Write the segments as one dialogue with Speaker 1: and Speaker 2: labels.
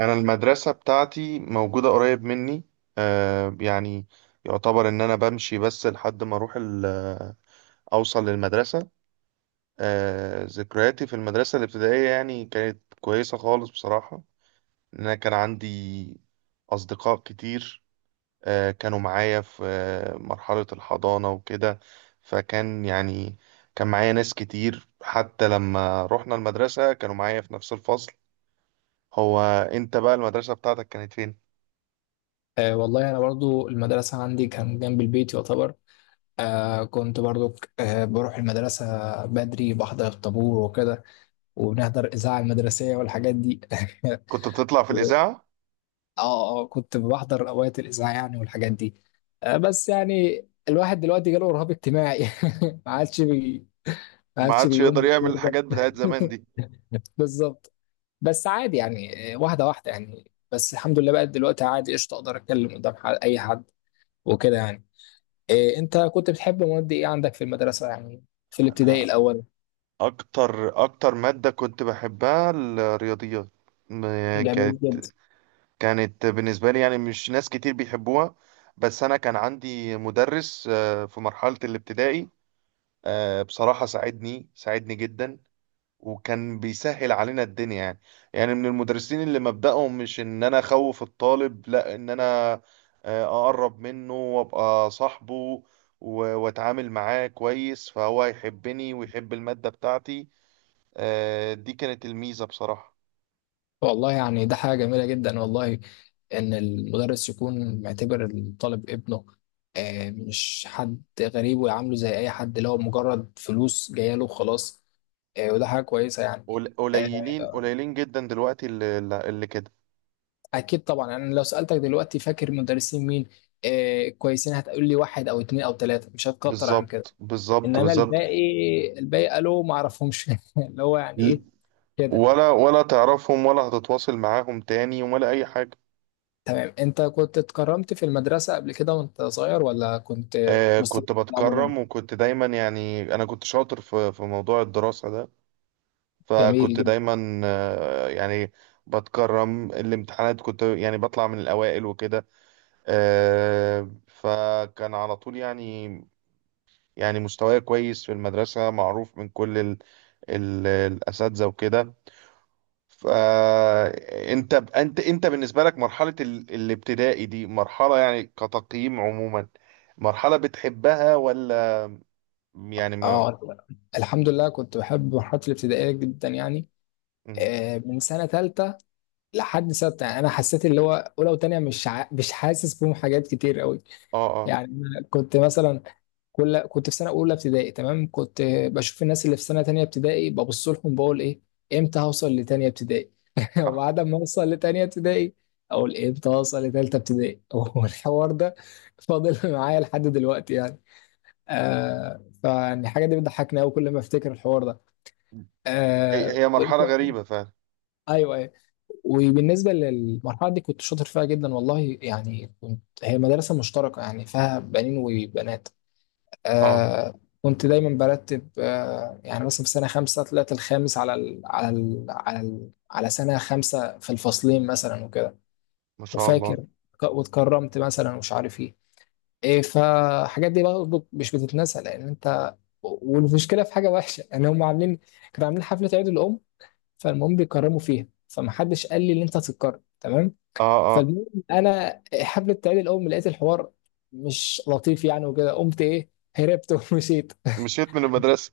Speaker 1: انا المدرسه بتاعتي موجوده قريب مني. آه يعني يعتبر ان انا بمشي بس لحد ما اروح اوصل للمدرسه. ذكرياتي في المدرسه الابتدائيه يعني كانت كويسه خالص بصراحه، ان انا كان عندي اصدقاء كتير كانوا معايا في مرحله الحضانه وكده. يعني كان معايا ناس كتير حتى لما رحنا المدرسه كانوا معايا في نفس الفصل. هو انت بقى المدرسه بتاعتك كانت فين؟
Speaker 2: والله أنا برضو المدرسة عندي كان جنب البيت يعتبر. آه كنت برضو آه بروح المدرسة بدري، بحضر الطابور وكده، وبنحضر الإذاعة المدرسية والحاجات دي.
Speaker 1: كنت بتطلع في
Speaker 2: و-
Speaker 1: الإذاعة؟
Speaker 2: اه كنت بحضر أوقات الإذاعة يعني والحاجات دي. بس يعني الواحد دلوقتي جاله رهاب اجتماعي. ما عادش بي ما
Speaker 1: ما
Speaker 2: عادش
Speaker 1: عادش
Speaker 2: بيقوم
Speaker 1: يقدر يعمل
Speaker 2: بالدور ده.
Speaker 1: الحاجات بتاعت زمان دي.
Speaker 2: بالظبط. بس عادي يعني، واحدة واحدة، يعني بس الحمد لله بقى دلوقتي عادي، قشطة أقدر أتكلم قدام أي حد وكده يعني. إيه، انت كنت بتحب مواد ايه عندك في المدرسة يعني، في الابتدائي
Speaker 1: أنا،
Speaker 2: الاول؟
Speaker 1: أكتر مادة كنت بحبها الرياضيات. م-
Speaker 2: جميل
Speaker 1: كانت
Speaker 2: جدا.
Speaker 1: كانت بالنسبة لي يعني مش ناس كتير بيحبوها، بس أنا كان عندي مدرس في مرحلة الابتدائي بصراحة ساعدني ساعدني جدا، وكان بيسهل علينا الدنيا يعني. يعني من المدرسين اللي مبدأهم مش ان انا اخوف الطالب، لا، ان انا اقرب منه وابقى صاحبه واتعامل معاه كويس فهو يحبني ويحب المادة بتاعتي. دي كانت الميزة بصراحة.
Speaker 2: والله يعني ده حاجة جميلة جدا والله، ان المدرس يكون معتبر الطالب ابنه، إيه، مش حد غريب، ويعامله زي اي حد اللي هو مجرد فلوس جاية له وخلاص. إيه، وده حاجة كويسة يعني.
Speaker 1: قليلين
Speaker 2: آه،
Speaker 1: قليلين جدا دلوقتي اللي كده.
Speaker 2: اكيد طبعا. انا لو سالتك دلوقتي فاكر مدرسين مين كويسين، هتقول لي واحد او اتنين او تلاته، مش هتكتر عن كده.
Speaker 1: بالظبط، بالظبط،
Speaker 2: انما
Speaker 1: بالظبط.
Speaker 2: الباقي، الباقي قالوا ما اعرفهمش. اللي هو يعني ايه، كده.
Speaker 1: ولا تعرفهم، ولا هتتواصل معاهم تاني ولا اي حاجة.
Speaker 2: تمام، انت كنت اتكرمت في المدرسة قبل كده وانت صغير ولا كنت؟ مستوى
Speaker 1: كنت
Speaker 2: عموما.
Speaker 1: بتكرم، وكنت دايما يعني أنا كنت شاطر في موضوع الدراسة ده،
Speaker 2: جميل
Speaker 1: فكنت
Speaker 2: جدا.
Speaker 1: دايما بتكرم. الامتحانات كنت يعني بطلع من الأوائل وكده. فكان على طول يعني يعني مستواي كويس في المدرسة معروف من كل ال الأساتذة وكده. فأنت أنت أنت أنت بالنسبة لك مرحلة الابتدائي دي مرحلة، يعني كتقييم عموما، مرحلة بتحبها ولا يعني ما...
Speaker 2: اه، الحمد لله كنت بحب مرحلة الابتدائية جدا يعني.
Speaker 1: مم.
Speaker 2: من سنة تالتة لحد ستة. يعني أنا حسيت اللي هو أولى وتانية مش حاسس بهم حاجات كتير قوي.
Speaker 1: اه اه.
Speaker 2: يعني أنا كنت مثلا، كنت في سنه اولى ابتدائي، تمام، كنت بشوف الناس اللي في سنه تانية ابتدائي، ببص لهم بقول ايه، امتى هوصل لتانية ابتدائي.
Speaker 1: صح.
Speaker 2: وبعد ما اوصل لتانية ابتدائي اقول امتى هوصل لتالتة ابتدائي. والحوار ده فاضل معايا لحد دلوقتي يعني. فالحاجه دي بتضحكني قوي كل ما افتكر الحوار ده.
Speaker 1: هي
Speaker 2: آه
Speaker 1: هي مرحلة
Speaker 2: وإنت-
Speaker 1: غريبة فعلا.
Speaker 2: ايوه ايوه. وبالنسبه للمرحله دي كنت شاطر فيها جدا والله يعني، كنت هي مدرسه مشتركه يعني، فيها بنين وبنات.
Speaker 1: اه،
Speaker 2: كنت دايما برتب، يعني مثلا في سنة خمسة طلعت الخامس على سنة خمسة في الفصلين مثلا وكده.
Speaker 1: ما شاء
Speaker 2: وفاكر،
Speaker 1: الله.
Speaker 2: واتكرمت مثلا ومش عارف ايه. ايه، فالحاجات دي برضه مش بتتنسى لان انت، والمشكله في حاجه وحشه يعني، هم عاملين كانوا عاملين حفله عيد الام. فالمهم بيكرموا فيها، فمحدش قال لي ان انت هتتكرم، تمام.
Speaker 1: اه اه،
Speaker 2: فالمهم انا حفله عيد الام لقيت الحوار مش لطيف يعني، وكده قمت ايه، هربت. ومشيت،
Speaker 1: مشيت من المدرسة.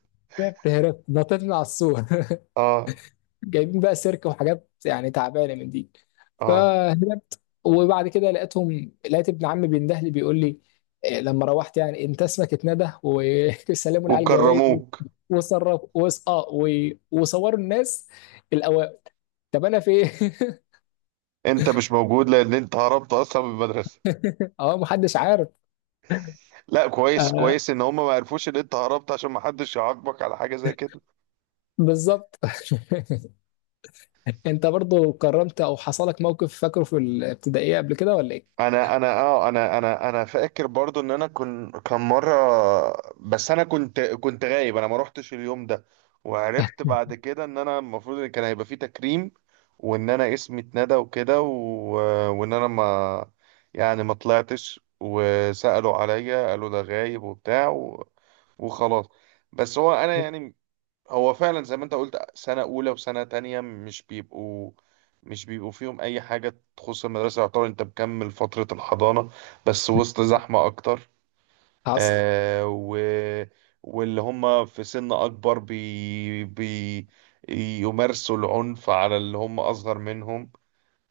Speaker 2: هرات نطيت من على السور.
Speaker 1: اه
Speaker 2: جايبين بقى سيرك وحاجات يعني تعبانه من دي.
Speaker 1: اه،
Speaker 2: فهربت، وبعد كده لقيتهم، لقيت ابن عمي بينده لي بيقول لي إيه، لما روحت يعني انت اسمك اتندى وسلموا لي على الجوايد.
Speaker 1: وكرموك.
Speaker 2: وصرف وص... اه و... وصوروا الناس الاوائل، طب انا فين؟
Speaker 1: انت مش موجود لان انت هربت اصلا من المدرسة.
Speaker 2: اه، محدش عارف.
Speaker 1: لا، كويس
Speaker 2: آه،
Speaker 1: كويس ان هم ما عرفوش ان انت هربت عشان ما حدش يعاقبك على حاجة زي كده.
Speaker 2: بالظبط. انت برضو كرمت او حصلك موقف فاكره في الابتدائيه قبل كده ولا ايه؟
Speaker 1: انا فاكر برضو ان انا كان مره، بس انا كنت غايب، انا ما روحتش اليوم ده، وعرفت بعد كده ان انا المفروض ان كان هيبقى فيه تكريم وان انا اسمي اتندى وكده، و... وان انا ما، يعني ما طلعتش، وسألوا عليا قالوا ده غايب وبتاع، و... وخلاص. بس هو انا يعني هو فعلا زي ما انت قلت سنة أولى وسنة تانية مش بيبقوا فيهم أي حاجة تخص المدرسة، يعتبر أنت مكمل فترة الحضانة بس وسط زحمة أكتر
Speaker 2: حصل.
Speaker 1: آه و... واللي هم في سن أكبر يمارسوا العنف على اللي هم أصغر منهم.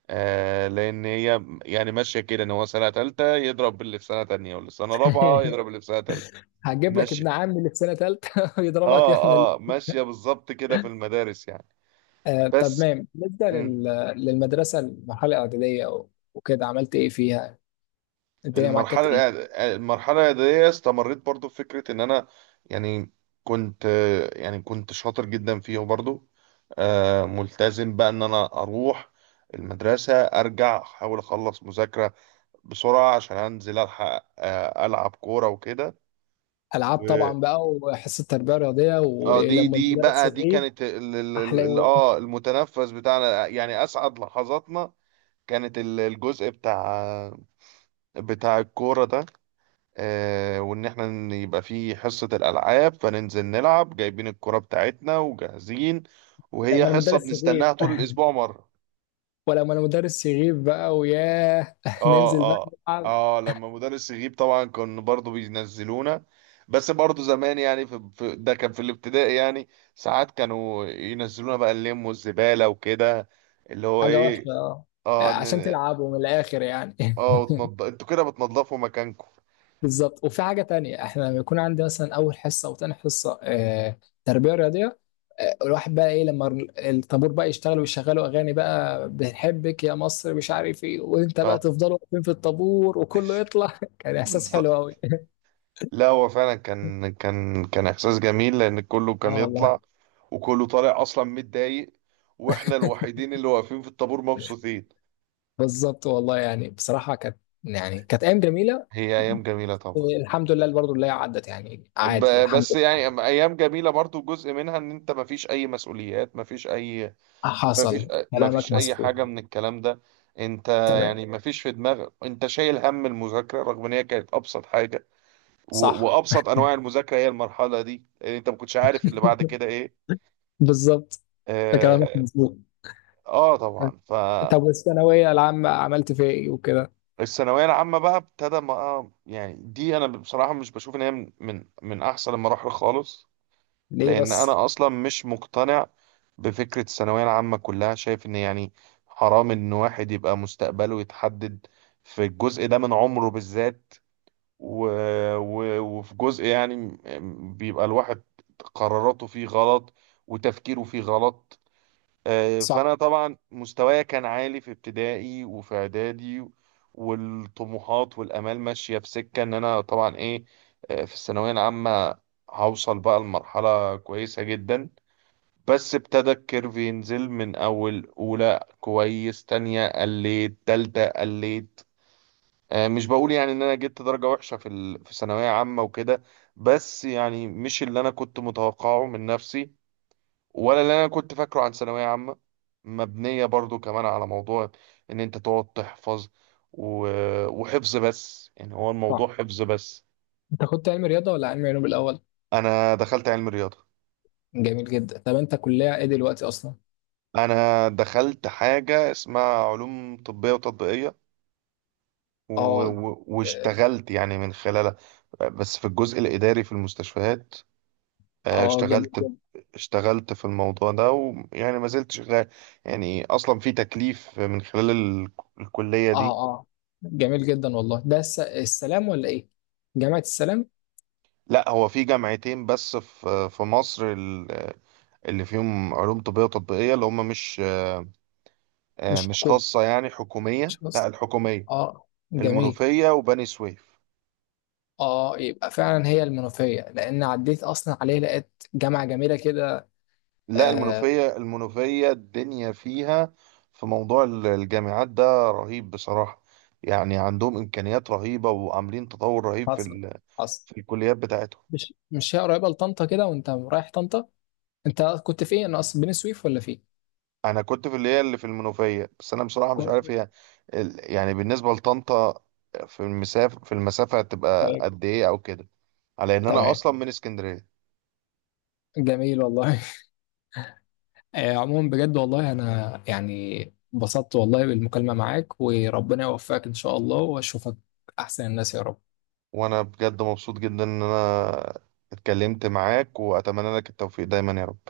Speaker 1: لأن هي يعني ماشية كده، إن هو سنة تالتة يضرب اللي في سنة تانية، واللي في سنة رابعة يضرب اللي في سنة تالتة.
Speaker 2: هجيب لك ابن
Speaker 1: ماشية.
Speaker 2: عمي اللي في سنه ثالثه ويضربك
Speaker 1: آه. آه ماشية بالظبط كده في المدارس يعني.
Speaker 2: آه. طب
Speaker 1: بس.
Speaker 2: مام،
Speaker 1: مم.
Speaker 2: للمدرسه المرحله الاعداديه وكده عملت ايه فيها؟ الدنيا معاك كانت
Speaker 1: المرحلة
Speaker 2: ايه؟
Speaker 1: المرحلة الإعدادية استمريت برضو في فكرة إن أنا، يعني كنت يعني كنت شاطر جدا فيه برضو. ملتزم بقى إن أنا أروح المدرسة، أرجع أحاول أخلص مذاكرة بسرعة عشان أنزل ألحق ألعب كورة وكده.
Speaker 2: العاب
Speaker 1: و-
Speaker 2: طبعا بقى، وحصه تربيه رياضيه،
Speaker 1: اه دي
Speaker 2: ولما
Speaker 1: دي
Speaker 2: المدرس
Speaker 1: بقى دي
Speaker 2: يغيب
Speaker 1: كانت
Speaker 2: احلى يوم.
Speaker 1: المتنفس بتاعنا يعني أسعد لحظاتنا. كانت الجزء بتاع الكورة ده. وان احنا يبقى في حصة الالعاب، فننزل نلعب جايبين الكرة بتاعتنا وجاهزين، وهي
Speaker 2: لما
Speaker 1: حصة
Speaker 2: المدرس يغيب.
Speaker 1: بنستناها طول الاسبوع مرة.
Speaker 2: ولما المدرس يغيب بقى وياه
Speaker 1: اه
Speaker 2: ننزل بقى
Speaker 1: اه.
Speaker 2: نلعب.
Speaker 1: اه لما مدرس يغيب طبعا كان برضو بينزلونا، بس برضو زمان يعني ده كان في الابتدائي يعني، ساعات كانوا ينزلونا بقى اللم والزبالة وكده، اللي هو
Speaker 2: حاجه
Speaker 1: ايه.
Speaker 2: وحشه، اه،
Speaker 1: اه.
Speaker 2: عشان تلعبوا من الاخر يعني.
Speaker 1: انتوا كده بتنضفوا مكانكم.
Speaker 2: بالظبط. وفي حاجة تانية، احنا لما يكون عندي مثلا أول حصة أو تاني حصة تربية رياضية، الواحد بقى إيه، لما الطابور بقى يشتغل ويشغلوا أغاني بقى، بنحبك يا مصر مش عارف إيه، وأنت بقى
Speaker 1: اه
Speaker 2: تفضلوا واقفين في الطابور وكله يطلع. كان إحساس حلو
Speaker 1: بالظبط.
Speaker 2: أوي.
Speaker 1: لا هو فعلا كان احساس جميل لان كله كان
Speaker 2: اه والله،
Speaker 1: يطلع، وكله طالع اصلا متضايق، واحنا الوحيدين اللي واقفين في الطابور مبسوطين.
Speaker 2: بالظبط. والله يعني بصراحة كانت، يعني كانت أيام جميلة.
Speaker 1: هي ايام جميله طبعا.
Speaker 2: الحمد لله برضه اللي هي عدت يعني، عادي الحمد
Speaker 1: بس
Speaker 2: لله.
Speaker 1: يعني ايام جميله برضو، جزء منها ان انت مفيش اي مسؤوليات، مفيش اي،
Speaker 2: حصل، كلامك
Speaker 1: مفيش اي
Speaker 2: مظبوط.
Speaker 1: حاجه من الكلام ده. انت
Speaker 2: تمام.
Speaker 1: يعني مفيش في دماغك انت شايل هم المذاكره، رغم ان هي كانت ابسط حاجه
Speaker 2: صح،
Speaker 1: وابسط انواع المذاكره هي المرحله دي، لان انت ما كنتش عارف اللي بعد كده ايه.
Speaker 2: بالظبط، كلامك
Speaker 1: آه،
Speaker 2: مظبوط.
Speaker 1: اه طبعا.
Speaker 2: طب والثانوية العامة عملت فيها ايه وكده؟
Speaker 1: فالثانويه العامه بقى ابتدى بقى يعني، دي انا بصراحه مش بشوف ان هي من احسن المراحل خالص،
Speaker 2: ليه
Speaker 1: لان
Speaker 2: بس؟
Speaker 1: انا اصلا مش مقتنع بفكره الثانويه العامه كلها. شايف ان يعني حرام ان واحد يبقى مستقبله يتحدد في الجزء ده من عمره بالذات، و... وفي جزء، يعني بيبقى الواحد قراراته فيه غلط وتفكيره فيه غلط.
Speaker 2: صح،
Speaker 1: فانا طبعا مستوايا كان عالي في ابتدائي وفي اعدادي، والطموحات والامال ماشيه في سكه ان انا طبعا ايه. في الثانويه العامه هوصل بقى لمرحله كويسه جدا، بس ابتدى الكيرف ينزل من اول اولى كويس، تانية قليت، تالتة قليت. مش بقول يعني ان انا جبت درجه وحشه في ثانويه عامه وكده، بس يعني مش اللي انا كنت متوقعه من نفسي، ولا اللي انا كنت فاكره عن ثانويه عامه، مبنيه برضو كمان على موضوع ان انت تقعد تحفظ، و... وحفظ بس. يعني هو الموضوع
Speaker 2: صح.
Speaker 1: حفظ بس.
Speaker 2: انت كنت علم رياضة ولا علم علوم الأول؟
Speaker 1: انا دخلت علم رياضه.
Speaker 2: جميل جدا. طب انت كلية ايه دلوقتي أصلا؟
Speaker 1: انا دخلت حاجه اسمها علوم طبيه وتطبيقيه،
Speaker 2: اه
Speaker 1: واشتغلت يعني من خلالها، بس في الجزء الاداري في المستشفيات.
Speaker 2: اه. آه، جميل
Speaker 1: اشتغلت
Speaker 2: جدا.
Speaker 1: اشتغلت في الموضوع ده، ويعني ما زلت شغال، يعني اصلا في تكليف من خلال الكليه دي.
Speaker 2: اه اه. جميل جدا والله. ده السلام ولا ايه؟ جامعة السلام.
Speaker 1: لا، هو في جامعتين بس في مصر اللي فيهم علوم طبية تطبيقية، اللي هم مش
Speaker 2: مش
Speaker 1: مش
Speaker 2: حكومة،
Speaker 1: خاصة، يعني
Speaker 2: مش
Speaker 1: حكومية. لا،
Speaker 2: بس.
Speaker 1: الحكومية:
Speaker 2: اه، جميل.
Speaker 1: المنوفية وبني سويف.
Speaker 2: اه، يبقى فعلا هي المنوفية، لأن عديت أصلا عليه لقيت جامعة جميلة كده.
Speaker 1: لا،
Speaker 2: آه.
Speaker 1: المنوفية. المنوفية الدنيا فيها في موضوع الجامعات ده رهيب بصراحة، يعني عندهم إمكانيات رهيبة وعاملين تطور رهيب
Speaker 2: حصل حصل.
Speaker 1: في الكليات بتاعتهم.
Speaker 2: مش، مش هي قريبة لطنطا كده وانت رايح طنطا؟ انت كنت في ايه، انا اصلا بني سويف ولا في إيه؟
Speaker 1: انا كنت في اللي هي اللي في المنوفيه، بس انا بصراحه مش
Speaker 2: كو-
Speaker 1: عارف هي يعني بالنسبه لطنطا في المسافه، هتبقى
Speaker 2: طيب.
Speaker 1: قد ايه او كده، على ان انا
Speaker 2: تمام.
Speaker 1: اصلا من اسكندريه.
Speaker 2: جميل والله. آه، عموما بجد والله انا يعني انبسطت والله بالمكالمة معاك، وربنا يوفقك ان شاء الله، واشوفك احسن الناس يا رب.
Speaker 1: وانا بجد مبسوط جدا ان انا اتكلمت معاك، واتمنى لك التوفيق دايما يا رب.